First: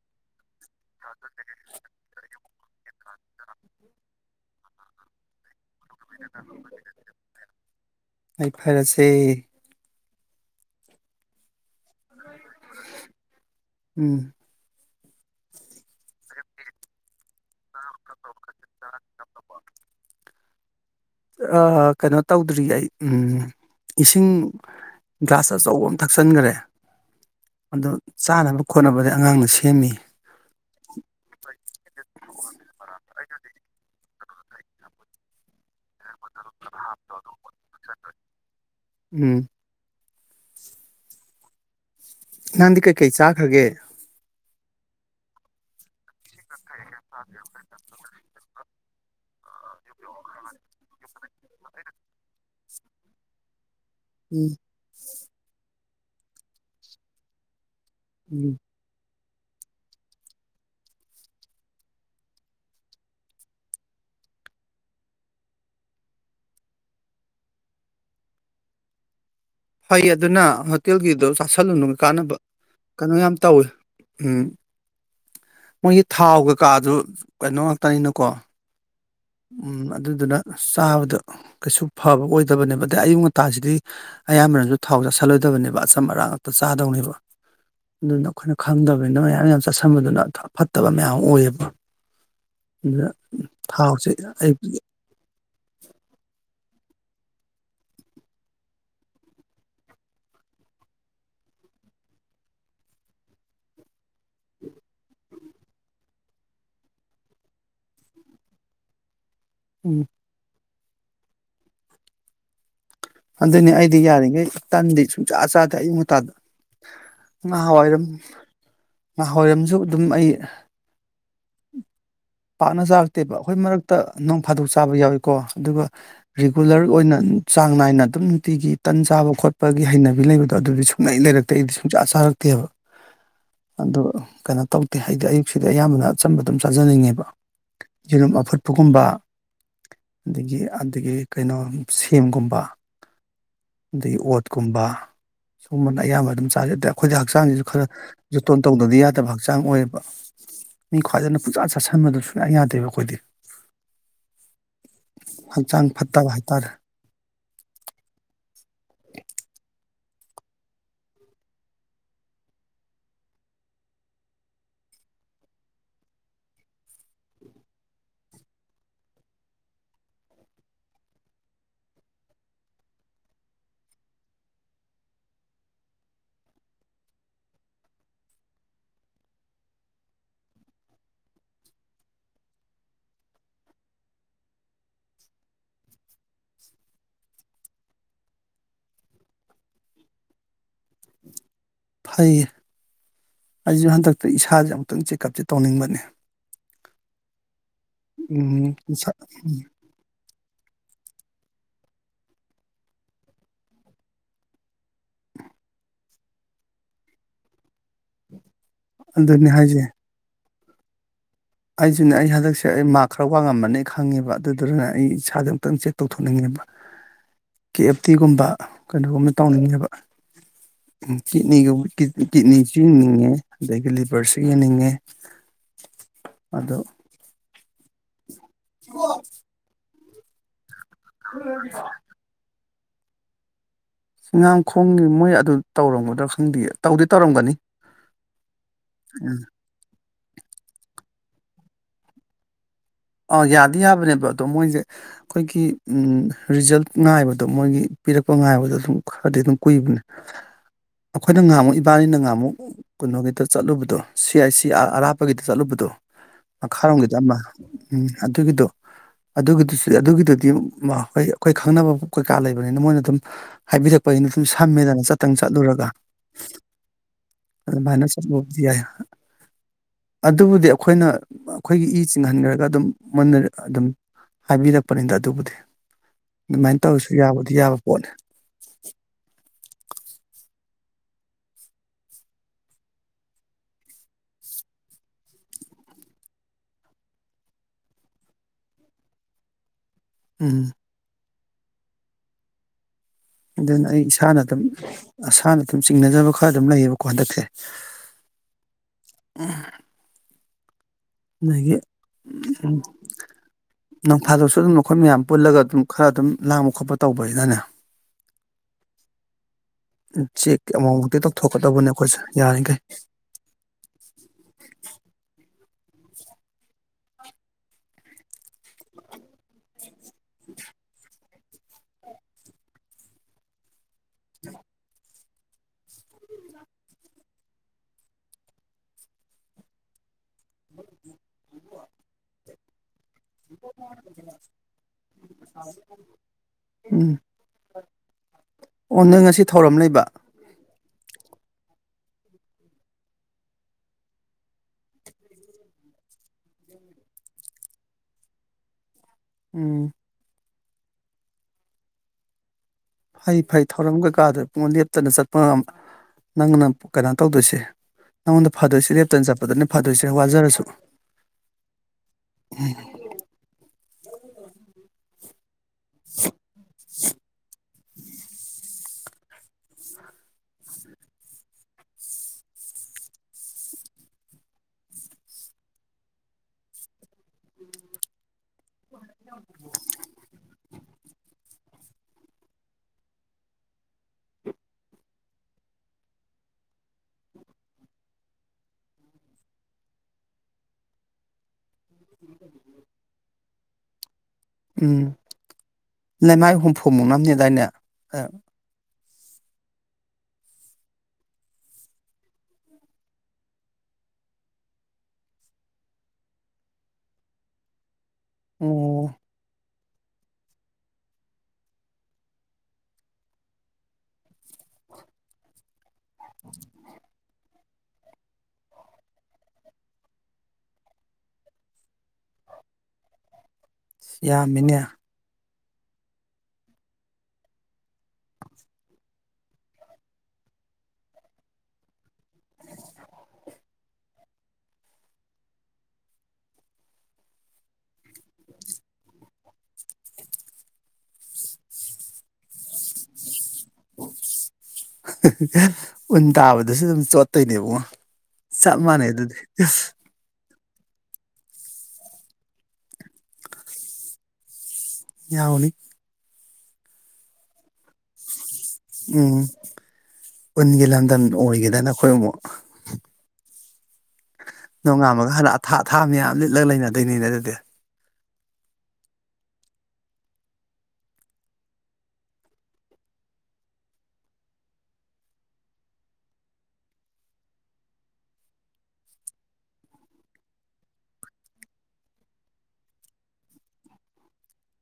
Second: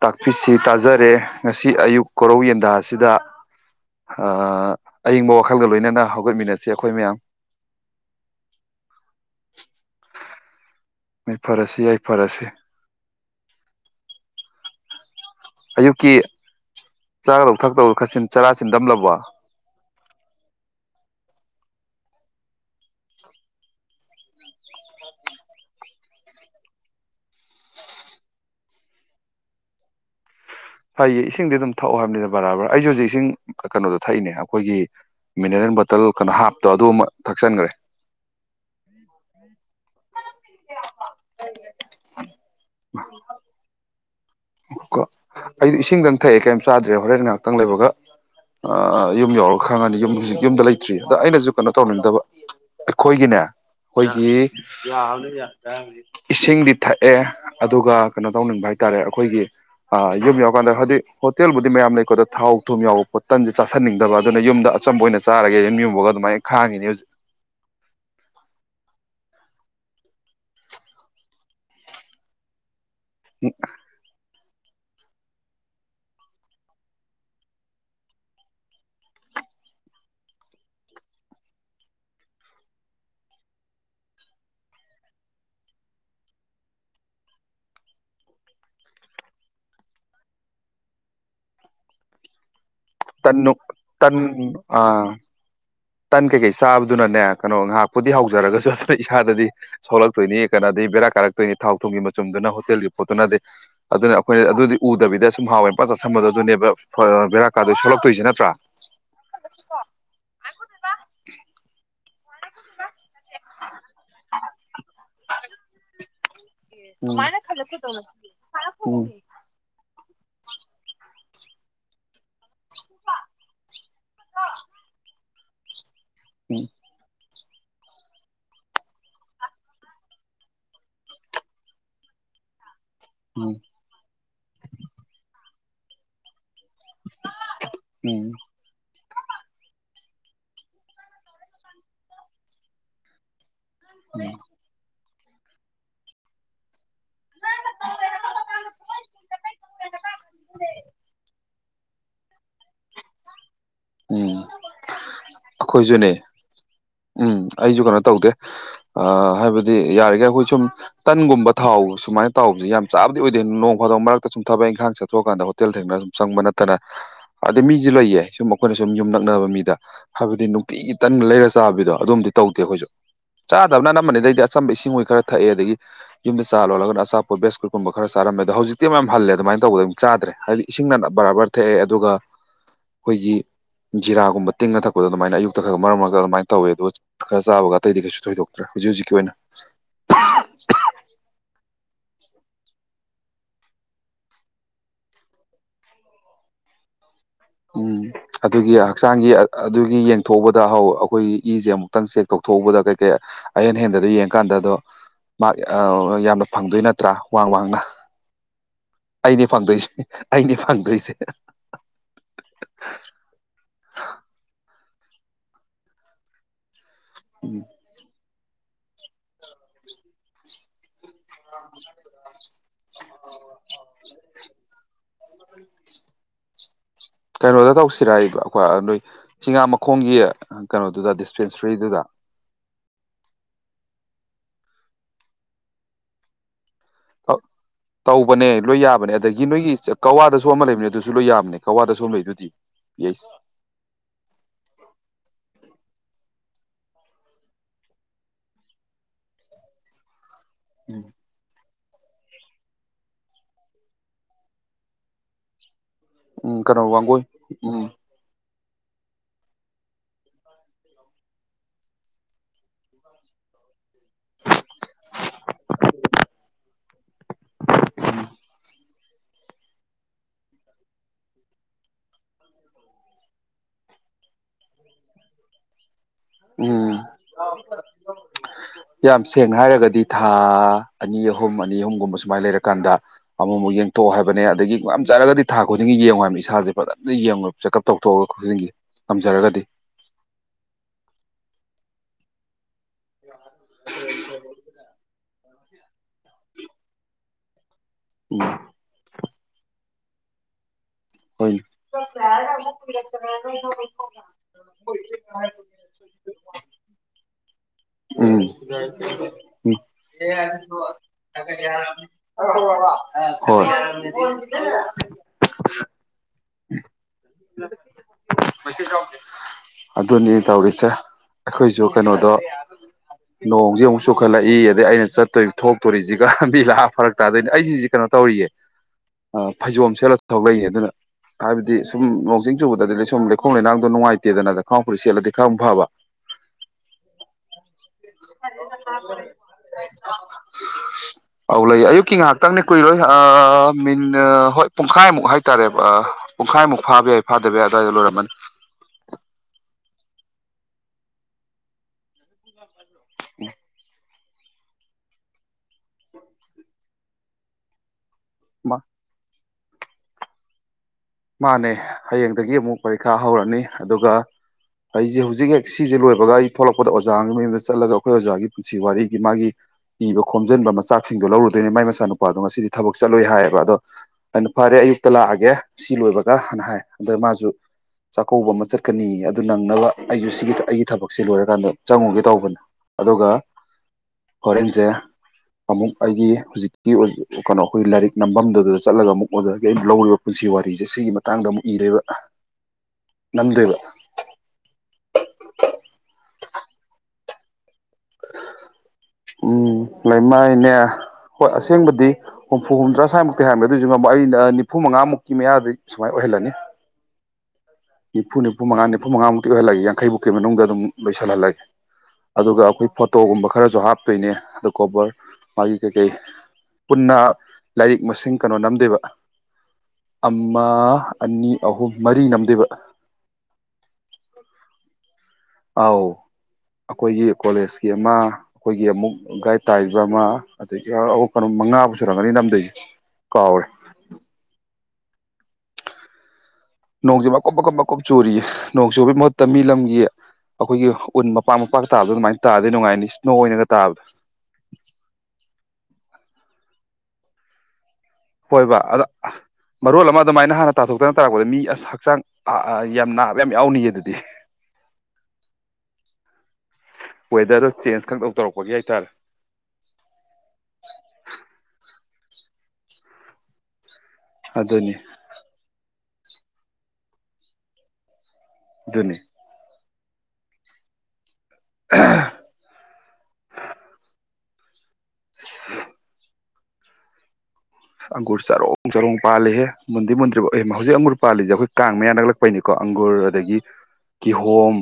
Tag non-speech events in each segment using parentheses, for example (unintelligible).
ꯇꯥꯛꯄꯤꯁ ꯁꯤ ꯇꯥꯖꯔꯦ ꯉꯁꯤ ꯑꯌꯨꯛ ꯀꯣꯔꯧ ꯌꯦꯟꯊ ꯑꯁꯤꯗ ꯑꯏꯤꯡꯕ ꯋꯥꯈꯜꯒ ꯂꯣꯏꯅꯅ ꯍꯧꯒꯠꯃꯤꯟꯅꯁꯦ ꯑꯩꯈꯣꯏ ꯃꯌꯥꯝ ꯃꯩꯐꯔꯁꯦ ꯃꯤ ꯐꯔꯁꯤ ꯇꯌꯥꯥꯏ ꯐꯔꯁꯤ ꯎꯝ ꯑꯌꯛꯀꯤ ꯆꯥꯣ ꯊꯛꯇ ꯈ ꯆꯔꯥ ꯆꯤꯟꯗꯝꯂꯕ ꯀꯩꯅꯣ ꯇꯧꯗ꯭ꯔꯤ ꯑꯩ ꯏꯁꯤꯡ ꯒ꯭ꯂꯥꯁ ꯑꯆꯧꯕ ꯑꯃ ꯊꯛꯆꯤꯟꯈꯔꯦ ꯑꯗꯨ ꯆꯥꯅꯕ ꯈꯣꯠꯅꯕꯗꯤ ꯑꯉꯥꯡꯅ ꯁꯦꯝꯃꯤ ꯐꯩꯌꯦ ꯏꯁꯤꯡꯗꯤ ꯑꯗꯨꯝ ꯊꯛꯑꯣ ꯍꯥꯏꯕꯅꯤꯅ ꯕꯔꯥꯔ ꯑꯩꯁꯨ ꯍꯧꯖꯤꯛ ꯏꯁꯤꯡ ꯀꯩꯅꯣꯗ ꯊꯛꯏꯅꯦ ꯑꯩꯈꯣꯏꯒꯤ ꯃꯤꯅꯔꯦꯜꯕ ꯜ ꯀꯩꯅꯣ ꯍꯥꯞꯇꯣ ꯑꯗꯨ ꯑꯃ ꯊꯛꯆꯟꯈ꯭ꯔꯦ ꯎꯝ (inaudible) ꯅꯪꯗꯤ ꯀꯩꯀꯩ ꯆꯥꯈ꯭ꯔꯒꯦ ꯀꯣ ꯑꯩꯗꯤ ꯏꯁꯤꯡꯗꯪ ꯊꯛꯑꯦ ꯀꯩ ꯆꯥꯗ꯭ꯔꯦ ꯍꯣꯔꯦꯟ ꯉꯥꯏꯍꯥꯛꯇꯪ ꯂꯩꯕꯒ ꯑ ꯌꯨꯝ ꯌꯧꯔꯒ ꯈꯪꯉꯅꯤ ꯌꯨꯝ ꯍꯧꯖꯤꯛ ꯌꯨꯝꯗ ꯂꯩꯇ꯭ꯔꯤ ꯑꯗ ꯑꯩꯅꯁꯨ ꯀꯩꯅꯣ ꯇꯧꯅꯤꯡꯗꯕ ꯑꯩꯈꯣꯏꯒꯤꯅꯦ ꯑꯩꯈꯣꯏꯒꯤ ꯎꯝ ꯏꯁꯤꯡꯗꯤ ꯊꯛꯑꯦ ꯑꯗꯨꯒ ꯀꯩꯅꯣ ꯎꯝ ꯇꯧꯅꯤꯡꯕ ꯍꯥꯏꯇꯥꯔꯦ ꯑꯩꯈꯣꯏꯒꯤ ꯑ ꯌꯨꯝ ꯌꯥꯎꯔꯀꯥꯟꯗ ꯍꯥꯏꯗꯤ ꯍꯣꯇꯦꯜꯕꯨꯗꯤ ꯃꯌꯥꯝ ꯂꯩꯀꯣꯗ ꯊꯥꯎ ꯊꯨꯝ ꯌꯥꯎꯕ ꯄꯣꯠ ꯇꯟꯁꯦ ꯆꯥꯥꯁꯟꯅꯤꯡꯗꯕ ꯑꯗꯨꯅ ꯌꯨꯝꯗ ꯑꯆꯝꯕ ꯑꯣꯏꯅ ꯆꯥꯔꯒꯦ ꯑꯗꯨ ꯌꯨꯝꯃꯒ ꯑꯗꯨꯃꯥꯏꯅ ꯈꯥꯡꯉꯤꯅꯤ ꯍꯧꯖꯤꯛ ꯐꯩ ꯑꯗꯨꯅ ꯍꯣꯇꯦꯜꯒꯤꯗꯣ ꯆꯥꯥꯁꯜꯂꯨꯅ ꯀꯥꯟꯅꯕ ꯀꯩꯅꯣ ꯌꯥꯝ ꯇꯧꯋꯤ ꯎꯝ ꯃꯣꯏꯒꯤ ꯊꯥꯎ ꯀꯀꯥꯁꯨ ꯀꯩꯅꯣ ꯉꯥꯛꯇꯅꯤꯅꯀꯣ ꯎꯝ ꯑꯗꯨꯗꯨꯅ ꯆꯥꯕꯗ ꯀꯩꯁꯨ ꯐꯕ ꯑꯣꯏꯗꯕꯅꯦꯕ ꯑꯗꯩ ꯑꯌꯨꯛ ꯉꯇꯥꯁꯤꯗꯤ ꯑꯌꯥꯝꯕꯅꯅꯁꯨ ꯊꯥꯎ ꯆꯥꯁꯤꯜꯂꯣꯏꯗꯕꯅꯦꯕ ꯑꯆꯝ ꯑꯔꯥꯡ ꯉꯥꯛꯇ ꯆꯥꯗꯧꯅꯦꯕ ꯑꯗꯨꯅ ꯑꯩꯈꯣꯏꯅ ꯈꯪꯗꯕꯅꯤꯅ ꯃꯌꯥꯝ ꯌꯥꯝ ꯆꯥꯁꯤꯟꯕꯗꯨꯅ ꯐꯠꯇꯕ ꯃꯌꯥꯝ ꯑꯣꯏꯌꯦꯕ ꯑꯗꯨꯗ ꯇꯟ ꯊꯥꯎꯁꯦ ꯇꯟ ꯑꯩ ꯑꯥ ꯇꯟ ꯀꯩꯀꯩ ꯆꯥꯕꯗꯨꯅꯅꯦ ꯀꯩꯅꯣ ꯉꯥꯏꯍꯥꯛꯄꯨꯗꯤ ꯍꯥꯎꯖꯔꯒꯁꯨ ꯑꯗꯨꯅ ꯏꯁꯥꯗꯗꯤ ꯁꯣꯛꯂꯛꯇꯣꯏꯅꯤ ꯀꯩꯅꯣꯗꯤ ꯕꯦꯔꯥ ꯀꯥꯔꯛꯇꯣꯏꯅꯤ ꯊꯥꯎ ꯊꯨꯝꯒꯤ ꯃꯆꯨꯝꯗꯨꯅ ꯍꯣꯇꯦꯜꯒꯤ ꯄꯣꯠꯇꯨꯅꯗꯤ ꯑꯗꯨꯅ ꯑꯩꯈꯣꯏꯅ ꯑꯗꯨꯗꯤ ꯎꯗꯕꯤꯗ ꯁꯨꯝ ꯍꯥꯎꯋꯦ ꯄꯥꯆꯥ ꯆꯁꯤꯟꯕꯗꯣ ꯑꯗꯨꯅꯦꯕ ꯕꯦꯔꯥ ꯀꯥꯗꯣꯏ ꯁꯣꯛꯂꯛꯇꯣꯏꯁꯦ ꯅꯠꯇ꯭ꯔꯥ ꯎꯝ (unintelligible) ꯑꯗꯨꯅꯤ ꯑꯩꯗꯤ ꯌꯥꯔꯤꯉꯩ ꯇꯟꯗꯤ ꯁꯨꯡꯆꯥ ꯆꯥꯗꯦ ꯑꯌꯨꯛ ꯉꯟꯇꯥꯗ ꯅꯍꯥꯋꯥꯏꯔꯝ ꯎꯝ ꯅꯍꯋꯥꯏꯔꯝꯁꯨ ꯑꯗꯨꯝ ꯑꯩ (inaudible) ꯄꯥꯛꯅ ꯆꯥꯔꯛꯇꯦꯕ ꯍꯣꯏ ꯃꯔꯛꯇ ꯅꯣꯡ ꯐꯥꯗꯣꯛ ꯆꯥꯕ ꯌꯥꯎꯋꯤ ꯀꯣ ꯑꯗꯨꯒ ꯎꯝ ꯔꯤꯒꯨꯂꯔ ꯑꯣꯏꯅ ꯆꯥꯡ ꯅꯥꯏꯅ ꯑꯗꯨꯝ ꯅꯨꯡꯇꯤꯒꯤ ꯇꯟ ꯆꯥꯕ ꯈꯣꯠꯄꯒꯤ ꯍꯩꯅꯕꯤ ꯂꯩꯕꯗꯣ ꯑꯗꯨꯗꯤ ꯁꯨꯡꯂꯩ ꯂꯩꯔꯛꯇꯦ ꯑꯩꯗꯤ ꯁꯨꯡꯆꯥ ꯆꯥꯔꯛꯇꯦꯕ ꯎꯝ ꯎꯝ ꯑꯗꯨ ꯀꯩꯅꯣ ꯇꯧꯗꯦ ꯍꯥꯏꯗꯤ ꯑꯩ ꯁꯤꯗ ꯑꯌꯥꯝꯕꯅ ꯆꯝꯕꯥ ꯆꯥꯖꯅꯤꯡꯉꯦꯕ ꯎꯝ ꯌꯦꯔꯨꯝ ꯑꯐꯨꯠꯄꯒꯨꯝꯕ ꯑꯗꯒꯤ ꯑꯗꯒꯤ ꯀꯩꯅꯣ ꯁꯦꯝꯒꯨꯝꯕ ꯑꯗꯒꯤ ꯎꯝ ꯑꯣꯠꯀꯨꯝꯕ ꯁꯨꯝꯕꯅ ꯑꯌꯥꯝꯕ ꯑꯗꯨꯝ ꯆꯥꯖꯩ ꯑꯩꯈꯣꯏꯗ ꯍꯛꯆꯥꯡꯁꯤꯁꯨ ꯈꯔ ꯖꯨꯇꯣꯟ ꯇꯧꯗꯗꯤ ꯌꯥꯗꯕ ꯍꯛꯆꯥꯡ ꯑꯣꯏꯌꯦꯕ ꯃꯤ (unintelligible) ꯄꯨꯨꯡꯆꯥꯥ ꯆꯥꯁꯤꯟꯕꯗꯨ ꯁꯨꯡꯌꯥ ꯌꯥꯗꯦꯕ ꯑꯩꯈꯣꯏꯗꯤ ꯎꯝ ꯍꯛꯆꯥꯡ ꯑꯩꯈꯣꯏꯁꯨꯅꯦ ꯐꯠꯇꯕ ꯍꯥꯏꯇꯥꯔꯦ ꯎꯝ ꯑꯩꯁꯨ ꯀꯩꯅꯣ ꯇꯧꯗꯦ ꯑ ꯍꯥꯏꯕꯗꯤ ꯌꯥꯔꯤꯈꯩ ꯑꯩꯈꯣꯏ ꯁꯨꯝ ꯇꯟꯒꯨꯝꯕ ꯊꯥꯎ ꯁꯨꯃꯥꯏꯅ ꯇꯥꯎꯁꯦ ꯌꯥꯝ ꯆꯥꯕꯗꯤ ꯑꯣꯏꯗꯦ ꯅꯣꯡ ꯐꯥꯗꯣꯡ ꯃꯔꯛꯇ ꯁꯨꯝ ꯊꯕꯛ ꯏꯪꯈꯥꯡ ꯆꯠꯊꯣꯛꯑꯀꯥꯟꯗ ꯍꯣꯇꯦꯜ ꯊꯦꯡꯅ ꯁꯨꯝ ꯆꯪꯕ ꯅꯠꯇꯅ ꯑꯗꯩ ꯃꯤꯁꯨ ꯂꯩꯌꯦ ꯁꯨꯝ ꯑꯩꯈꯣꯏꯅ ꯁꯨꯝ ꯌꯨꯝ ꯅꯛꯅꯕ ꯃꯤꯗ ꯍꯥꯏꯕꯗꯤ ꯅꯨꯡꯇꯤꯒꯤ ꯇꯟ ꯂꯩꯔ ꯆꯥꯕꯤꯗꯣ ꯑꯗꯨꯝꯕꯗꯤ ꯇꯧꯗꯦ ꯑꯩꯈꯣꯏꯁꯨ ꯆꯥꯗꯕꯅ ꯑꯅꯝꯕꯅꯤꯗ ꯑꯩꯗꯤ ꯑꯆꯝꯕ ꯏꯁꯤꯡ ꯍꯣꯏ ꯈꯔ ꯊꯛꯑꯦ ꯑꯗꯒꯤ ꯌꯨꯝꯗ ꯆꯥ ꯂꯣꯜꯂꯒꯅ ꯑꯆꯥꯄꯣꯠ ꯕꯤꯁꯀꯨꯠꯀꯨꯝꯕ ꯈꯔ ꯆꯥꯔꯝꯃꯦ ꯑꯗꯣ ꯍꯧꯖꯤꯛꯇꯤ ꯃꯌꯥꯝ ꯍꯜꯂꯦ ꯑꯗꯨꯃꯥꯏꯅ ꯇꯧꯕꯗꯣ ꯃꯨꯛ ꯆꯥꯗ꯭ꯔꯦ ꯍꯥꯏꯕꯗꯤ ꯏꯁꯤꯡꯅ ꯕꯔꯥꯕꯔ ꯊꯛꯑꯦ ꯑꯗꯨꯒ ꯑꯩꯈꯣꯏꯒꯤ ꯖꯤꯔꯥꯒꯨꯝꯕ ꯇꯤꯡꯉ ꯊꯛꯄꯗꯣ ꯑꯗꯨꯃꯥꯏꯅ ꯑꯌꯨꯛꯇ ꯈꯛ ꯃꯔꯛ ꯃꯔꯛꯇ ꯑꯗꯨꯃꯥꯏꯅ ꯇꯧꯋꯦ ꯑꯗꯨꯒ ꯈꯔ ꯆꯥꯕꯒ ꯑꯇꯩꯗꯤ ꯀꯩꯁꯨ ꯊꯣꯏꯗꯣꯛꯇ꯭ꯔꯦ ꯍꯧꯖꯤꯛ ꯍꯧꯖꯤꯛꯀꯤ ꯑꯣꯏꯅ ꯐꯩꯌꯦ ꯑꯩꯁꯨ ꯍꯟꯗꯛꯇ ꯏꯁꯥꯁꯦ ꯑꯃꯨꯛꯇꯪ ꯆꯦꯛꯀꯞꯁꯦ ꯇꯧꯅꯤꯡꯕꯅꯤ ꯎꯝ ꯑꯗꯨꯒꯤ ꯍꯛꯆꯥꯡꯒꯤ ꯑꯗꯨꯒꯤ ꯌꯦꯡꯊꯣꯛ ꯊꯧꯕꯗ ꯍꯧꯎ ꯑꯩꯈꯣꯏꯒꯤ ꯏꯁꯦ ꯑꯃꯨꯛꯇꯪ ꯆꯦꯛ ꯇꯧꯊꯣꯛꯎꯕꯗ ꯀꯩ ꯀꯩ ꯑꯍꯦꯟ ꯍꯦꯟꯗꯗ ꯌꯦꯡꯀꯥꯟꯗ ꯑꯗꯣ ꯃꯥ ꯌꯥꯝꯅ ꯐꯪꯗꯣꯏ ꯅꯠꯇ꯭ꯔꯥ ꯋꯥꯡ ꯋꯥꯡꯅ (inaudible) ꯑꯩꯗꯤ ꯍꯥꯏꯁꯦ ꯐꯪꯗꯣꯏꯁꯦ ꯑꯩꯅꯦ ꯐꯪꯗꯣꯏꯁꯦ ꯑꯩꯁꯨꯅꯦ ꯑꯩ ꯍꯟꯗꯛꯁꯦ ꯑꯩ ꯃꯥꯛ ꯈꯔ ꯋꯥꯡꯉꯝꯃꯅꯦ ꯈꯪꯉꯦꯕ ꯑꯗꯨꯗꯨꯅ ꯑꯩ ꯏꯁꯥꯗ ꯑꯃꯨꯛꯇꯪ ꯆꯦꯛ ꯇꯧꯊꯣꯛꯅꯤꯡꯉꯦꯕ ꯎꯝ ꯀꯦ ꯑꯦꯞ ꯇꯤꯒꯨꯝꯕ ꯀꯩꯅꯣꯒꯨꯝꯕ ꯇꯧꯅꯤꯡꯉꯦꯕ ꯀꯤꯠꯅꯤꯒꯕꯨ ꯀꯤꯠꯅꯤ ꯌꯦꯡꯅꯤꯡꯉꯦ ꯑꯗꯒꯤ ꯂꯤꯕꯔꯁꯤ ꯌꯦꯡꯅꯤꯡꯉꯦ ꯑꯗꯣ ꯇꯧꯁꯤꯔꯛꯏꯕ ꯑꯗꯨ ꯆꯤꯡꯉꯥ ꯈꯣꯡꯒꯤ ꯀꯩꯅꯣꯗꯨꯗ ꯗꯤꯁꯄꯦꯟꯁꯔꯤꯗꯨꯗ ꯆꯤꯡꯉꯥꯡ ꯈꯣꯡꯒꯤ ꯃꯣꯏ ꯑꯗꯨ ꯇꯧꯔꯝꯒꯗ꯭ꯔꯥ ꯈꯪꯗꯦꯌꯦ ꯇꯧꯗꯤ (unintelligible) ꯇꯧꯔꯝꯒꯅꯤ ꯇꯧꯕꯅꯦ ꯂꯣꯏ ꯌꯥꯕꯅꯦ ꯎꯝ ꯑꯗꯒꯤ ꯅꯣꯏꯒꯤ ꯀꯋꯥꯗꯁꯨ ꯑꯃ ꯂꯩꯕꯅꯦ ꯑꯗꯨꯁꯨ ꯁꯨ ꯂꯣꯏ ꯌꯥꯝꯕꯅꯦ ꯀꯋꯥꯗ ꯁꯨ ꯂꯩ ꯑꯗꯨꯗꯤ ꯑ ꯌꯥꯗꯤ ꯌꯥꯕꯅꯦꯕ ꯑꯗꯣ ꯃꯣꯏꯁꯦ ꯑꯩꯈꯣꯏꯒꯤ ꯔꯤꯖꯜ ꯉꯥꯏꯕꯗꯣ ꯃꯣꯏꯒꯤ ꯄꯤꯔꯛꯄ ꯉꯥꯏꯕꯗꯣ ꯑꯗꯨꯝ ꯈꯔꯗꯤ ꯑꯗꯨꯝ ꯀꯨꯏꯕꯅꯦ ꯎꯝ ꯑꯩꯈꯣꯏꯅ ꯉꯥꯡꯃꯛ ꯏꯕꯥꯅꯤꯅ ꯉꯥꯃꯨꯛ ꯀꯩꯅꯣꯒꯤꯗ ꯆꯠꯂꯨꯕꯗꯣ ꯁꯤ ꯑꯥꯏ ꯁꯤ ꯑꯥ ꯑꯔꯥꯞꯄꯒꯤꯗ ꯆꯠꯂꯨꯕꯗꯣ ꯎꯝ ꯀꯔꯣ ꯃꯈꯥꯔꯣꯝꯒꯤꯗ ꯋꯥꯥꯡꯒꯣꯏ ꯑꯃ ꯎꯝ ꯎꯝ ꯑꯗꯨꯒꯤꯗꯣ ꯑꯗꯨꯒꯤꯗꯨꯁꯨ ꯑꯗꯨꯒꯤꯗꯨꯗꯤ ꯍꯣꯏ ꯑꯩꯈꯣꯏ ꯈꯪꯅꯕ ꯀꯩꯀꯥ ꯂꯩꯕꯅꯤꯅ ꯃꯣꯏꯅ ꯑꯗꯨꯝ ꯍꯥꯏꯕꯤꯔꯛꯄꯒꯤꯅ ꯑꯗꯨꯝ ꯁꯝꯃꯦꯗꯅ ꯆꯠꯇꯪ ꯆꯠꯂꯨꯔꯒ ꯑꯗꯨꯃꯥꯏꯅ ꯆꯠꯂꯨꯕꯗꯤ ꯌꯥꯏ ꯑꯗꯨꯕꯨꯗꯤ ꯑꯩꯈꯣꯏꯅ ꯑꯩꯈꯣꯏꯒꯤ ꯏ ꯆꯤꯡꯍꯟꯈ꯭ꯔꯒ ꯑꯗꯨꯝꯟꯅ ꯑꯗꯨꯝ ꯍꯥꯏꯕꯤꯔꯛꯄꯅꯤꯗ ꯑꯗꯨꯕꯨꯗꯤ ꯑꯗꯨꯃꯥꯏꯅ ꯎꯝ ꯇꯧꯔꯁꯨ ꯌꯥꯕꯨꯗꯤ ꯌꯥꯕ ꯄꯣꯠꯅꯤ ꯌꯥꯝ ꯁꯦꯡꯅ ꯍꯥꯏꯔꯒꯗꯤ ꯍꯥꯏꯗꯤ ꯊꯥ ꯑꯅꯤ ꯑꯍꯨꯝ ꯑꯅꯤ ꯑꯍꯨꯝꯒꯨꯝꯕ ꯁꯨꯃꯥꯏꯅ ꯂꯩꯔꯀꯥꯟꯗ ꯑꯃꯨꯛ ꯑꯃꯨꯛ ꯌꯦꯡꯊꯣꯛꯑꯣ ꯍꯥꯏꯕꯅꯦ ꯑꯗꯒꯤ ꯉꯝꯖꯔꯒꯗꯤ ꯊꯥ ꯈꯨꯗꯤꯡꯒꯤ ꯌꯦꯡꯉꯨ ꯍꯥꯏꯕꯅꯤ ꯏꯁꯥꯁꯦ ꯐꯖꯅ ꯌꯦꯡꯉꯨ ꯆꯦꯛꯑꯞ ꯇꯧꯊꯣꯛꯑ ꯈꯨꯗꯤꯡꯒꯤ ꯉꯝꯖꯔꯒꯗꯤ ꯎꯝ ꯑꯗꯨꯅ ꯑꯩ ꯏꯁꯥ ꯅꯠꯇꯕꯤ ꯑꯁꯥꯅ ꯑꯗꯨꯝ ꯆꯤꯡꯅꯖꯕ ꯈꯔ ꯑꯗꯨꯝ ꯂꯩꯌꯦꯕꯀꯣ ꯍꯟꯗꯛꯁꯦ ꯎꯝ ꯑ ꯍꯣꯏ ꯑꯗꯒꯤ ꯅꯪꯐꯥꯗꯣꯛꯁꯨ ꯑꯗꯨꯝ ꯃꯈꯣꯏꯠ ꯃꯌꯥꯝ ꯄꯨꯜꯂꯒ ꯑꯗꯨꯝ ꯈꯔ ꯑꯗꯨꯝ ꯂꯥꯡꯕ ꯈꯣꯠꯄ ꯇꯧꯕꯁꯤꯅꯅꯦ ꯎꯝ ꯆꯦꯛ ꯑꯃꯨꯛꯃꯨꯛꯇꯤ ꯇꯧꯊꯣꯛꯀꯗꯧꯕꯅꯦ ꯑꯩꯈꯣꯏꯁꯨ ꯌꯥꯔꯤꯈꯩ (unintelligible) (inaudible) ꯑꯗꯨꯅꯤ ꯇꯧꯔꯤꯁꯦ ꯑꯩꯈꯣꯏꯁꯨ ꯀꯩꯅꯣꯗ ꯅꯣꯡꯁꯦ ꯁꯣꯛꯈꯠꯂꯛꯏ ꯑꯗ ꯑꯩꯅ ꯆꯠ ꯇꯣꯏ ꯊꯣꯛꯇꯣꯔꯤꯁꯤꯒ ꯃꯤꯂꯥ ꯐꯔꯛ ꯇꯥꯗꯣꯏꯅꯦ ꯑꯩꯁꯤꯁꯤ ꯀꯩꯅꯣ ꯇꯧꯔꯤꯌꯦ ꯐꯩꯖꯣꯝ ꯁꯦꯠꯂ ꯊꯣꯛꯂꯛꯏ ꯑꯗꯨꯅ ꯍꯥꯏꯕꯗꯤ ꯁꯨꯝ ꯅꯣꯡꯖꯤꯡ ꯆꯨꯕꯗꯗꯤ ꯁꯨꯝ ꯂꯩꯈꯣꯝ ꯂꯩꯅꯥꯡꯗꯣ ꯅꯨꯡꯉꯥꯏꯇꯦꯗꯅ ꯈꯥꯉ ꯐꯨꯔꯤ ꯁꯦꯠꯂꯗꯤ ꯈꯔ ꯐꯕ ꯎꯝ ꯑꯣ ꯅꯪ ꯉꯁꯤ ꯊꯧꯔꯝ ꯂꯩꯕ ꯑꯧ ꯂꯩꯌꯦ ꯑꯌꯨꯛꯀꯤ ꯉꯥꯏꯍꯥꯛꯇꯪꯅꯦ ꯀꯨꯏꯔꯣꯏ ꯑ ꯃꯤꯟ ꯍꯣꯏ ꯄꯨꯡꯈꯥꯏꯃꯨꯛ ꯍꯥꯏꯇꯥꯔꯦꯕ ꯄꯨꯡꯈꯥꯏꯃꯨꯛ ꯐꯥꯕ ꯌꯥꯏ ꯐꯥꯗꯕ ꯌꯥꯏ ꯑꯗꯨꯋꯥꯏꯗꯣ ꯂꯣꯏꯔꯝꯃꯅꯤ ꯎꯝ ꯐꯩ ꯐꯩ ꯊꯧꯔꯝꯒ ꯀꯥꯗ ꯄꯨꯡ ꯂꯦꯞꯇꯅ ꯆꯠꯄ ꯅꯪꯅ ꯀꯩꯅꯣ ꯇꯧꯗꯣꯏꯁꯦ ꯅꯣꯟ ꯐꯗꯔꯤꯞ ꯐꯖꯅ ꯐꯗꯣꯏꯁꯦ ꯋꯥꯖꯔꯁꯨ ꯃꯥꯅꯦ ꯍꯌꯦꯡꯗꯒꯤ ꯑꯃꯨꯛ ꯄꯔꯤꯈꯥ ꯍꯧꯔꯅꯤ ꯑꯗꯨꯒ ꯑꯩꯁꯦ ꯍꯧꯖꯤꯛ ꯁꯤꯁꯦ ꯂꯣꯏꯕꯒ ꯑꯩ ꯊꯣꯛꯂꯛꯄꯗ ꯑꯣꯖꯥ ꯃꯌꯨꯝꯗ ꯆꯠꯂꯒ ꯑꯩꯈꯣꯏ ꯑꯣꯖꯥꯒꯤ ꯄꯨꯟꯁꯤ ꯋꯥꯔꯤꯒꯤ ꯃꯥꯒꯤ ꯏꯕ ꯈꯣꯝꯖꯤꯟꯕ ꯃꯆꯥꯛꯁꯤꯡꯗꯣ ꯂꯧꯔꯨꯗꯣꯏꯅꯦ ꯃꯥꯏ ꯃꯆꯥꯅꯨꯄꯥꯗꯣ ꯉꯁꯤꯗꯤ ꯊꯕꯛ ꯆꯠꯂꯨꯏ ꯍꯥꯏꯌꯦꯕ ꯑꯗꯣ ꯑꯩꯅ ꯐꯔꯦ ꯑꯌꯨꯛꯇ ꯂꯥꯛꯑꯒꯦ ꯁꯤ ꯂꯣꯏꯕꯒ ꯍꯥꯟꯅ ꯍꯥꯏ ꯑꯗ ꯃꯥꯁꯨ ꯆꯥꯛꯀꯧꯕ ꯑꯃ ꯆꯠ ꯀꯅꯤ ꯑꯗꯨ ꯅꯪꯅꯕ ꯑꯩꯁꯨ ꯁꯤꯒꯤ ꯑꯩ ꯊꯕꯛꯁꯦ ꯂꯣꯏꯔꯀꯥꯟꯗ ꯆꯪꯉꯨꯒꯦ ꯇꯧꯕꯅꯦ ꯑꯗꯨꯒ ꯍꯣꯔꯦꯟꯁꯦ ꯑꯃꯨꯛ ꯑꯩꯒꯤ ꯍꯧꯖꯤꯛꯀꯤ ꯀꯩꯅꯣ ꯑꯩꯈꯣꯏ ꯂꯥꯏꯔꯤꯛ ꯅꯝꯐꯝꯗꯨꯗꯨꯗ ꯆꯠꯂꯒ ꯑꯃꯨꯛ ꯑꯣꯖꯥꯒꯤ ꯑꯩꯅ ꯂꯧꯔꯤꯕ ꯄꯨꯟꯁꯤ ꯋꯥꯔꯤꯠ ꯁꯦ ꯁꯤꯒꯤ ꯃꯇꯥꯡꯗ ꯑꯃꯨꯛ ꯏꯔꯣꯏꯕ ꯅꯝꯗꯣꯏꯕ ꯎꯝ ꯂꯩꯃꯥꯏ ꯍꯨꯝꯐꯨ ꯃꯨꯛꯅꯅꯦꯗꯥꯏꯅꯦ ꯎꯝ ꯂꯩꯃꯥꯏꯅꯦ ꯍꯣꯏ ꯑꯁꯦꯡꯕꯗꯤ ꯍꯨꯝꯐꯨ ꯍꯨꯝꯗ꯭ꯔꯥ ꯁ꯭ꯋꯥꯏꯃꯨꯛꯇꯤ ꯍꯥꯏꯃꯦ ꯑꯗꯨꯏꯁꯨ ꯉꯝꯃ ꯑꯩ ꯅꯤꯐꯨ ꯃꯉꯥꯃꯨꯛꯀꯤ ꯃꯌꯥꯗꯤ ꯁꯨꯃꯥꯏꯅ ꯑꯣꯏꯍꯜꯂꯅꯤ ꯅꯤꯐꯨꯅꯤꯐꯨꯉꯥ ꯑꯣ ꯅꯤꯐꯃꯉꯥꯃꯨꯛꯇ ꯑꯣꯏꯍꯂꯒ ꯌꯥꯡꯩꯕꯨꯛꯀꯤ ꯃꯅꯨꯡꯗ ꯑꯗꯨꯝ ꯂꯣꯏꯁꯜꯍꯜꯂꯒꯦ ꯑꯗꯨꯒ ꯑꯩꯈꯣꯏ ꯐꯣꯇꯣꯒꯨꯝꯕ ꯈꯔꯁꯨ ꯍꯥꯞ ꯐꯩꯅꯦ ꯑꯗꯣ ꯀꯣꯕꯔ ꯃꯥꯒꯤ ꯀꯩ ꯄꯨꯟꯅꯥ ꯂꯥꯏꯔꯤꯛ ꯃꯁꯤꯡ ꯀꯩꯅꯣ ꯅꯝꯗꯦꯕ ꯑꯃ ꯑꯅꯤ ꯑꯍꯨꯝ ꯃꯔꯤ ꯅꯝꯗꯦꯕ ꯁꯤ ꯌꯥꯝꯃꯤꯅꯦꯌꯥ ꯑꯥꯎ ꯑꯩꯈꯣꯏꯒꯤ ꯀꯣꯂꯦꯖꯀꯤ ꯑꯃ ꯑꯩꯈꯣꯏꯒꯤ ꯑꯃꯨꯛ ꯒꯥꯏꯠ ꯇꯥꯔꯤꯕ ꯑꯃ ꯑꯗꯒꯤ ꯑꯃꯨ ꯀꯩꯅꯣ ꯃꯉꯥꯕꯨ ꯁꯨꯔꯝꯒꯅꯤ ꯅꯝꯗꯣꯏꯁꯦ ꯀꯥꯎꯔꯦ ꯅꯣꯡꯁꯦ ꯑꯀꯨꯞ ꯑꯀꯨꯞ ꯑꯀꯨꯞ ꯆꯨꯔꯤꯌꯦ ꯅꯣꯡ ꯆꯨꯕꯒꯤ ꯃꯍꯨꯠꯇ ꯃꯤ ꯂꯝꯒꯤ ꯑꯩꯈꯣꯏꯒꯤ ꯎꯟ ꯃꯄ ꯃꯄꯥꯛꯇ ꯇꯥꯕꯗꯣ ꯑꯗꯨꯃꯥꯏꯅ ꯇꯥꯗꯩ ꯅꯨꯡꯉꯥꯏꯅꯤ ꯏꯁꯅꯣ ꯑꯣꯏꯅꯒ ꯇꯥꯕꯗꯣ (inaudible) ꯎꯟ ꯇꯥꯕꯗꯁꯨ ꯑꯗꯨꯝ ꯆꯣꯠꯇꯣꯏꯅꯦꯕꯨꯡꯉ ꯍꯣꯏꯕ ꯑꯗꯥ ꯃꯔꯣꯜ ꯑꯃ ꯑꯗꯨꯃꯥꯏꯅ ꯍꯥꯟꯅ ꯇꯥꯊꯣꯛꯇꯅ ꯇꯥꯔꯛꯄꯗ ꯃꯤ ꯑ ꯍꯛꯆꯥꯡ ꯌꯥꯝ ꯅꯥꯕ ꯌꯥꯝ ꯌꯥꯎꯅꯤꯌꯦ ꯑꯗꯨꯗꯤ ꯌꯥꯎꯅꯤ ꯋꯦꯗꯔ꯫ ꯆꯦꯟꯖ ꯈ ꯇꯧꯔꯛ ꯎꯝ ꯎꯟꯟꯒ ꯂꯗ ꯑꯣꯜꯒꯗꯅ ꯍꯃꯣ ꯑꯗꯨꯅꯤ ꯅꯣꯡꯉꯥꯝꯃꯒ ꯍꯥꯟꯅ ꯑꯊꯥ ꯊꯥ ꯃꯌꯥꯝ ꯂꯤꯠꯂꯒ ꯂꯩꯅꯗꯣꯏꯅꯤꯅꯦ ꯑꯗꯨꯗꯤ ꯅꯤ (inaudible) (inaudible) ꯑꯁ ꯑꯪꯒꯨꯔ ꯆꯔꯣꯡ ꯆꯔꯣꯡ ꯄꯥꯜꯂꯤꯍꯦ ꯃꯨꯟꯗꯤ ꯃꯨꯗ꯭ꯔꯤꯕ ꯍꯧꯖꯤꯛ ꯑꯪꯒꯨꯔ ꯄꯥꯜꯂꯤꯁꯦ ꯑꯩꯈꯣꯏ ꯀꯥꯡ ꯃꯌꯥ ꯅꯛꯂꯛꯄꯩꯅꯤꯀꯣ ꯑꯪꯒꯨꯔ ꯑꯗꯒꯤ ꯀꯤꯍꯣꯝ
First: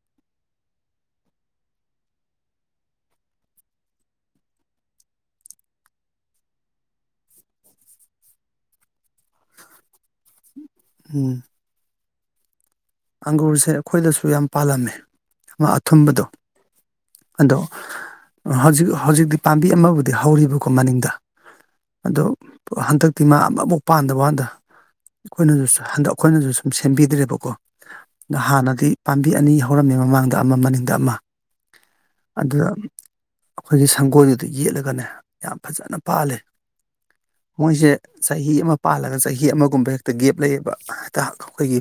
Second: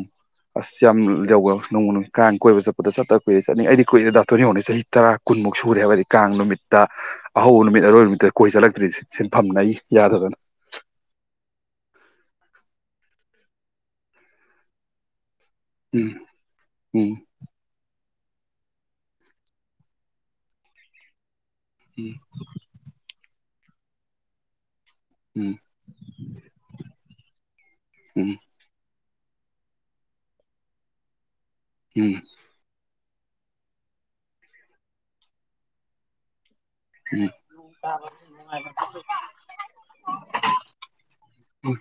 ꯑꯁ ꯌꯥꯝ ꯌꯋ ꯅꯣꯡꯃ ꯀꯥꯡ ꯀꯣꯏꯕ ꯆꯠꯄꯗ ꯆꯠꯇ ꯀꯨꯏꯔꯩ ꯆꯠꯅꯤꯡꯉ ꯑꯩꯗꯤ ꯀꯨꯏꯦ ꯥꯊꯣꯏꯅꯤꯅꯤ ꯆꯍꯤ ꯇꯔꯥ ꯀꯨꯟꯃꯨꯛ ꯁꯨꯔꯦ ꯍꯥꯏꯕꯗꯤ ꯀꯥꯡ ꯅꯨꯃꯤꯠꯇ ꯑꯍꯧꯕ ꯅꯨꯃꯤꯠ ꯑꯔꯣꯏꯕ ꯅꯨꯃꯤꯠꯇ ꯀꯣꯏ ꯆꯠꯂꯛꯇ꯭ꯔꯤꯁꯦ ꯁꯤꯟꯐꯝꯅ ꯑꯩ ꯌꯥꯗꯗꯅ ꯎꯝ ꯑꯪꯒꯨꯔꯁꯦ ꯑꯩꯈꯣꯏꯗꯁꯨ ꯌꯥꯝ ꯄꯥꯜꯂꯝꯃꯦ ꯑꯃ ꯎꯝ ꯑꯊꯨꯝꯕꯗꯣ ꯎꯝ ꯑꯗꯣ ꯍꯧꯖꯤꯛ ꯍꯧꯖꯤꯛꯇꯤ ꯄꯥꯝꯕꯤ ꯑꯃꯕꯨꯗꯤ ꯍꯧꯔꯤꯕꯀꯣ ꯃꯅꯤꯡꯗ ꯎꯝ ꯑꯗꯣ ꯍꯟꯗꯛꯇꯤ ꯃꯥ ꯑꯃꯨꯛ ꯄꯥꯟꯗꯕ ꯋꯥꯗ ꯎꯝ ꯑꯩꯈꯣꯏꯅꯁꯨ ꯍꯟꯗꯛ ꯑꯩꯈꯣꯏꯅꯁꯨ ꯁꯨꯝ ꯁꯦꯝꯕꯤꯗ꯭ꯔꯦꯕꯀꯣ ꯍꯥꯟꯅꯗꯤ ꯄꯥꯝꯕꯤ ꯑꯅꯤ ꯍꯧꯔꯝꯃꯤ ꯃꯃꯥꯡꯗ ꯑꯃ ꯃꯅꯤꯡꯗ ꯑꯃ ꯎꯝ ꯑꯗꯨ ꯑꯩꯈꯣꯏꯒꯤ ꯁꯪꯒꯣꯏꯗꯨꯗ ꯌꯦꯠꯂꯒꯅꯦ ꯌꯥꯝ ꯐꯖꯅ ꯄꯥꯜꯂꯤ ꯎꯝ ꯃꯣꯏꯁꯦ ꯆꯍꯤ ꯑꯃ ꯄꯥꯜꯂꯒ ꯆꯍꯤ ꯑꯃꯒꯨꯝꯕ ꯍꯦꯛꯇ ꯒꯦꯞ ꯂꯩꯌꯦꯕ ꯍꯛꯇ ꯎꯝ ꯎꯝ ꯑꯩꯈꯣꯏꯒꯤ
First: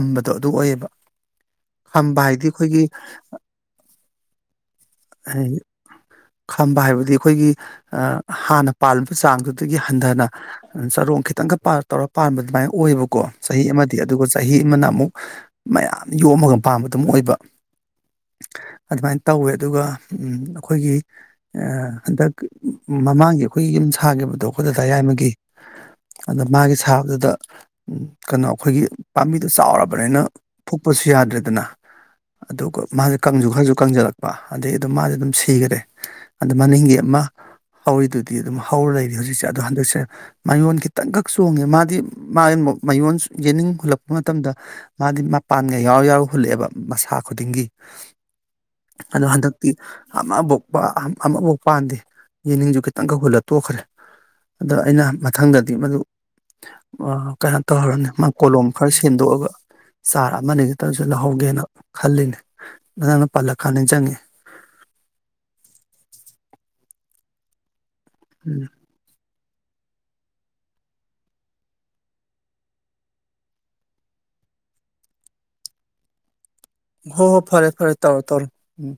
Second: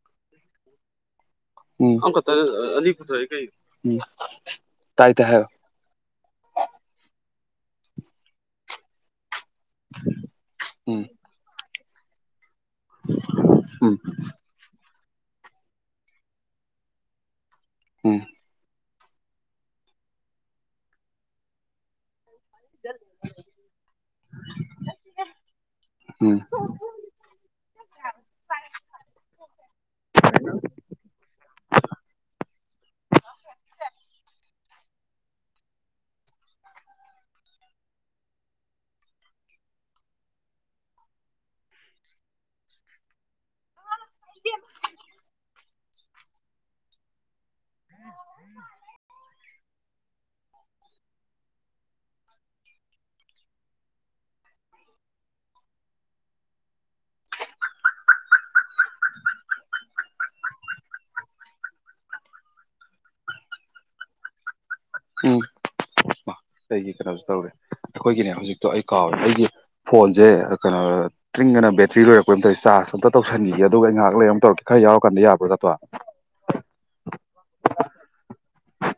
ꯊꯝꯕꯗꯣ ꯑꯗꯨ ꯑꯣꯏꯌꯦꯕ ꯎꯝ ꯈꯝꯕ ꯑꯪꯀ ꯍꯥꯏꯗꯤ ꯑꯩꯈꯣꯏꯒꯤ ꯑꯊ ꯀꯩ ꯎ ꯇꯥꯏ ꯇ ꯍꯥꯏꯣ ꯈꯝꯕ ꯍꯥꯏꯕꯗꯤ ꯑꯩꯈꯣꯏꯒꯤ ꯍꯥꯟꯅ ꯄꯥꯂꯝꯕ ꯆꯥꯡꯗꯨ ꯑꯗꯨꯒꯤ ꯍꯟꯊꯅ ꯎꯝ ꯆꯔꯣꯡ ꯈꯤꯇꯪꯒ ꯄꯥ ꯇꯧꯔ ꯄꯥꯟꯕ ꯑꯗꯨꯃꯥꯏꯅ ꯑꯣꯏꯕꯀꯣ ꯆꯍꯤ ꯑꯃꯗꯤ ꯎꯝ ꯑꯗꯨꯒ ꯑꯃꯅ ꯑꯃꯨꯛ ꯃꯌꯥꯝ ꯌꯣꯝꯃꯒ ꯄꯥꯝꯕꯗꯨꯝ ꯑꯣꯏꯕ ꯑꯨꯝ ꯑꯗꯨꯃꯥꯏꯅ ꯇꯧꯋꯦ ꯑꯗꯨꯒ ꯑꯩꯈꯣꯏꯒꯤ ꯍꯟꯗꯛ ꯃꯃꯥꯡꯒꯤ ꯑꯩꯈꯣꯏꯒꯤ ꯌꯨꯝ ꯁꯥꯈꯤꯕꯗꯣ ꯑꯩꯈꯣꯏꯗ ꯗꯌꯥꯏꯃꯒꯤ ꯎꯝ ꯑꯗ ꯃꯥꯒꯤ ꯁꯥꯕꯗꯨꯗ ꯀꯩꯅꯣ ꯑꯩꯈꯣꯏꯒꯤ ꯕꯤꯗꯨꯣ ꯆꯥꯎꯔꯕ ꯀꯃꯥꯏꯅ ꯐꯨꯛꯄꯁꯨ ꯌꯥꯗ꯭ꯔꯦꯗꯅ ꯑꯗꯨꯒ ꯃꯥꯁ ꯀꯥꯡꯁꯨ ꯈꯔꯁꯨ ꯀꯪꯁꯤꯜꯂꯛꯄ ꯑꯗꯩ ꯑꯗꯨꯝ ꯃꯥꯁꯦ ꯑꯗꯨꯝ ꯁꯤꯈꯔꯦ ꯑꯗ ꯃꯅꯤꯡꯒꯤ ꯑꯃ ꯍꯧꯔꯤꯗꯨꯗꯤ ꯑꯗꯨꯝ ꯍꯧꯔ ꯂꯩꯔꯤ ꯍꯧꯖꯤꯛꯁꯦ ꯑꯗꯣ ꯍꯟꯗꯛꯁꯦ ꯃꯌꯣꯟ ꯈꯤꯇꯪꯈꯛ ꯆꯣꯡꯉꯦ ꯃꯥꯗꯤ ꯃꯥ ꯃꯌꯣꯟ ꯌꯦꯅꯤꯡ ꯍꯨꯜꯂꯛꯄ ꯃꯇꯝꯗ ꯃꯥꯗꯤ ꯃ ꯒ ꯌꯥꯎꯔ ꯌꯥꯎꯔ ꯍꯨꯜꯂꯛꯑꯦꯕ ꯃꯁꯥ ꯈꯨꯗꯤꯡꯒꯤ ꯑꯗꯣ ꯍꯟꯗꯛꯇꯤ ꯑꯃꯕꯨ ꯑꯃꯐꯥꯎ ꯄꯥꯟꯗꯦ ꯌꯦꯅꯤꯡꯁꯨ ꯈꯤꯇꯪꯒ ꯍꯨꯜꯂ ꯇꯣꯛꯈ꯭ꯔꯦ ꯑꯗꯣ ꯑꯩꯅ ꯃꯊꯪꯗꯗꯤ ꯃꯗꯨ ꯀꯩꯅꯣ ꯇꯧꯔꯅꯤ ꯃꯥ ꯀꯣꯂꯣꯝ ꯈꯔ ꯁ ꯁꯦꯝꯗꯣꯛꯑꯒ ꯆꯥꯔ ꯑꯃꯅꯤ ꯈꯛꯇꯪꯁꯨ ꯂꯧꯍꯧꯒꯦꯅ ꯈꯜꯂꯤꯅꯤ ꯅꯪꯅ ꯄꯜꯂꯀꯥꯟꯗ ꯆꯪꯉꯤ ꯎꯝ ꯑꯩꯒꯤ ꯀꯩꯅꯣꯁꯨ ꯇꯧꯔꯦ ꯑꯩꯈꯣꯏꯒꯤꯅꯦ ꯎꯝ ꯍꯧꯖꯤꯛꯇꯣ ꯑꯩ ꯀꯥꯎꯔꯦ ꯑꯩꯗꯤ ꯐꯣꯟꯁꯦ ꯀꯩꯅꯣ ꯇ꯭ꯔꯤꯡꯉꯅ ꯕꯦꯇ꯭ꯔꯤ ꯂꯣꯏꯔꯛꯄꯩ ꯃ ꯆꯥꯔꯖ ꯑꯝꯇ ꯇꯧꯁꯟꯈꯤꯒꯦ ꯑꯗꯨꯒ ꯑꯩ ꯉꯥꯏꯍꯥꯛ ꯂꯩꯔꯨ ꯇꯧꯔꯛꯇꯦ ꯈꯔ ꯌꯥꯎꯔꯀꯥꯟꯗ ꯌꯥꯕ꯭ꯔꯥꯒꯠꯇ꯭ꯔꯣ ꯍꯣ ꯍꯣ ꯐꯔꯦ ꯐꯔꯦ ꯇꯧꯔꯣ ꯇꯧꯔꯣ ꯎꯝ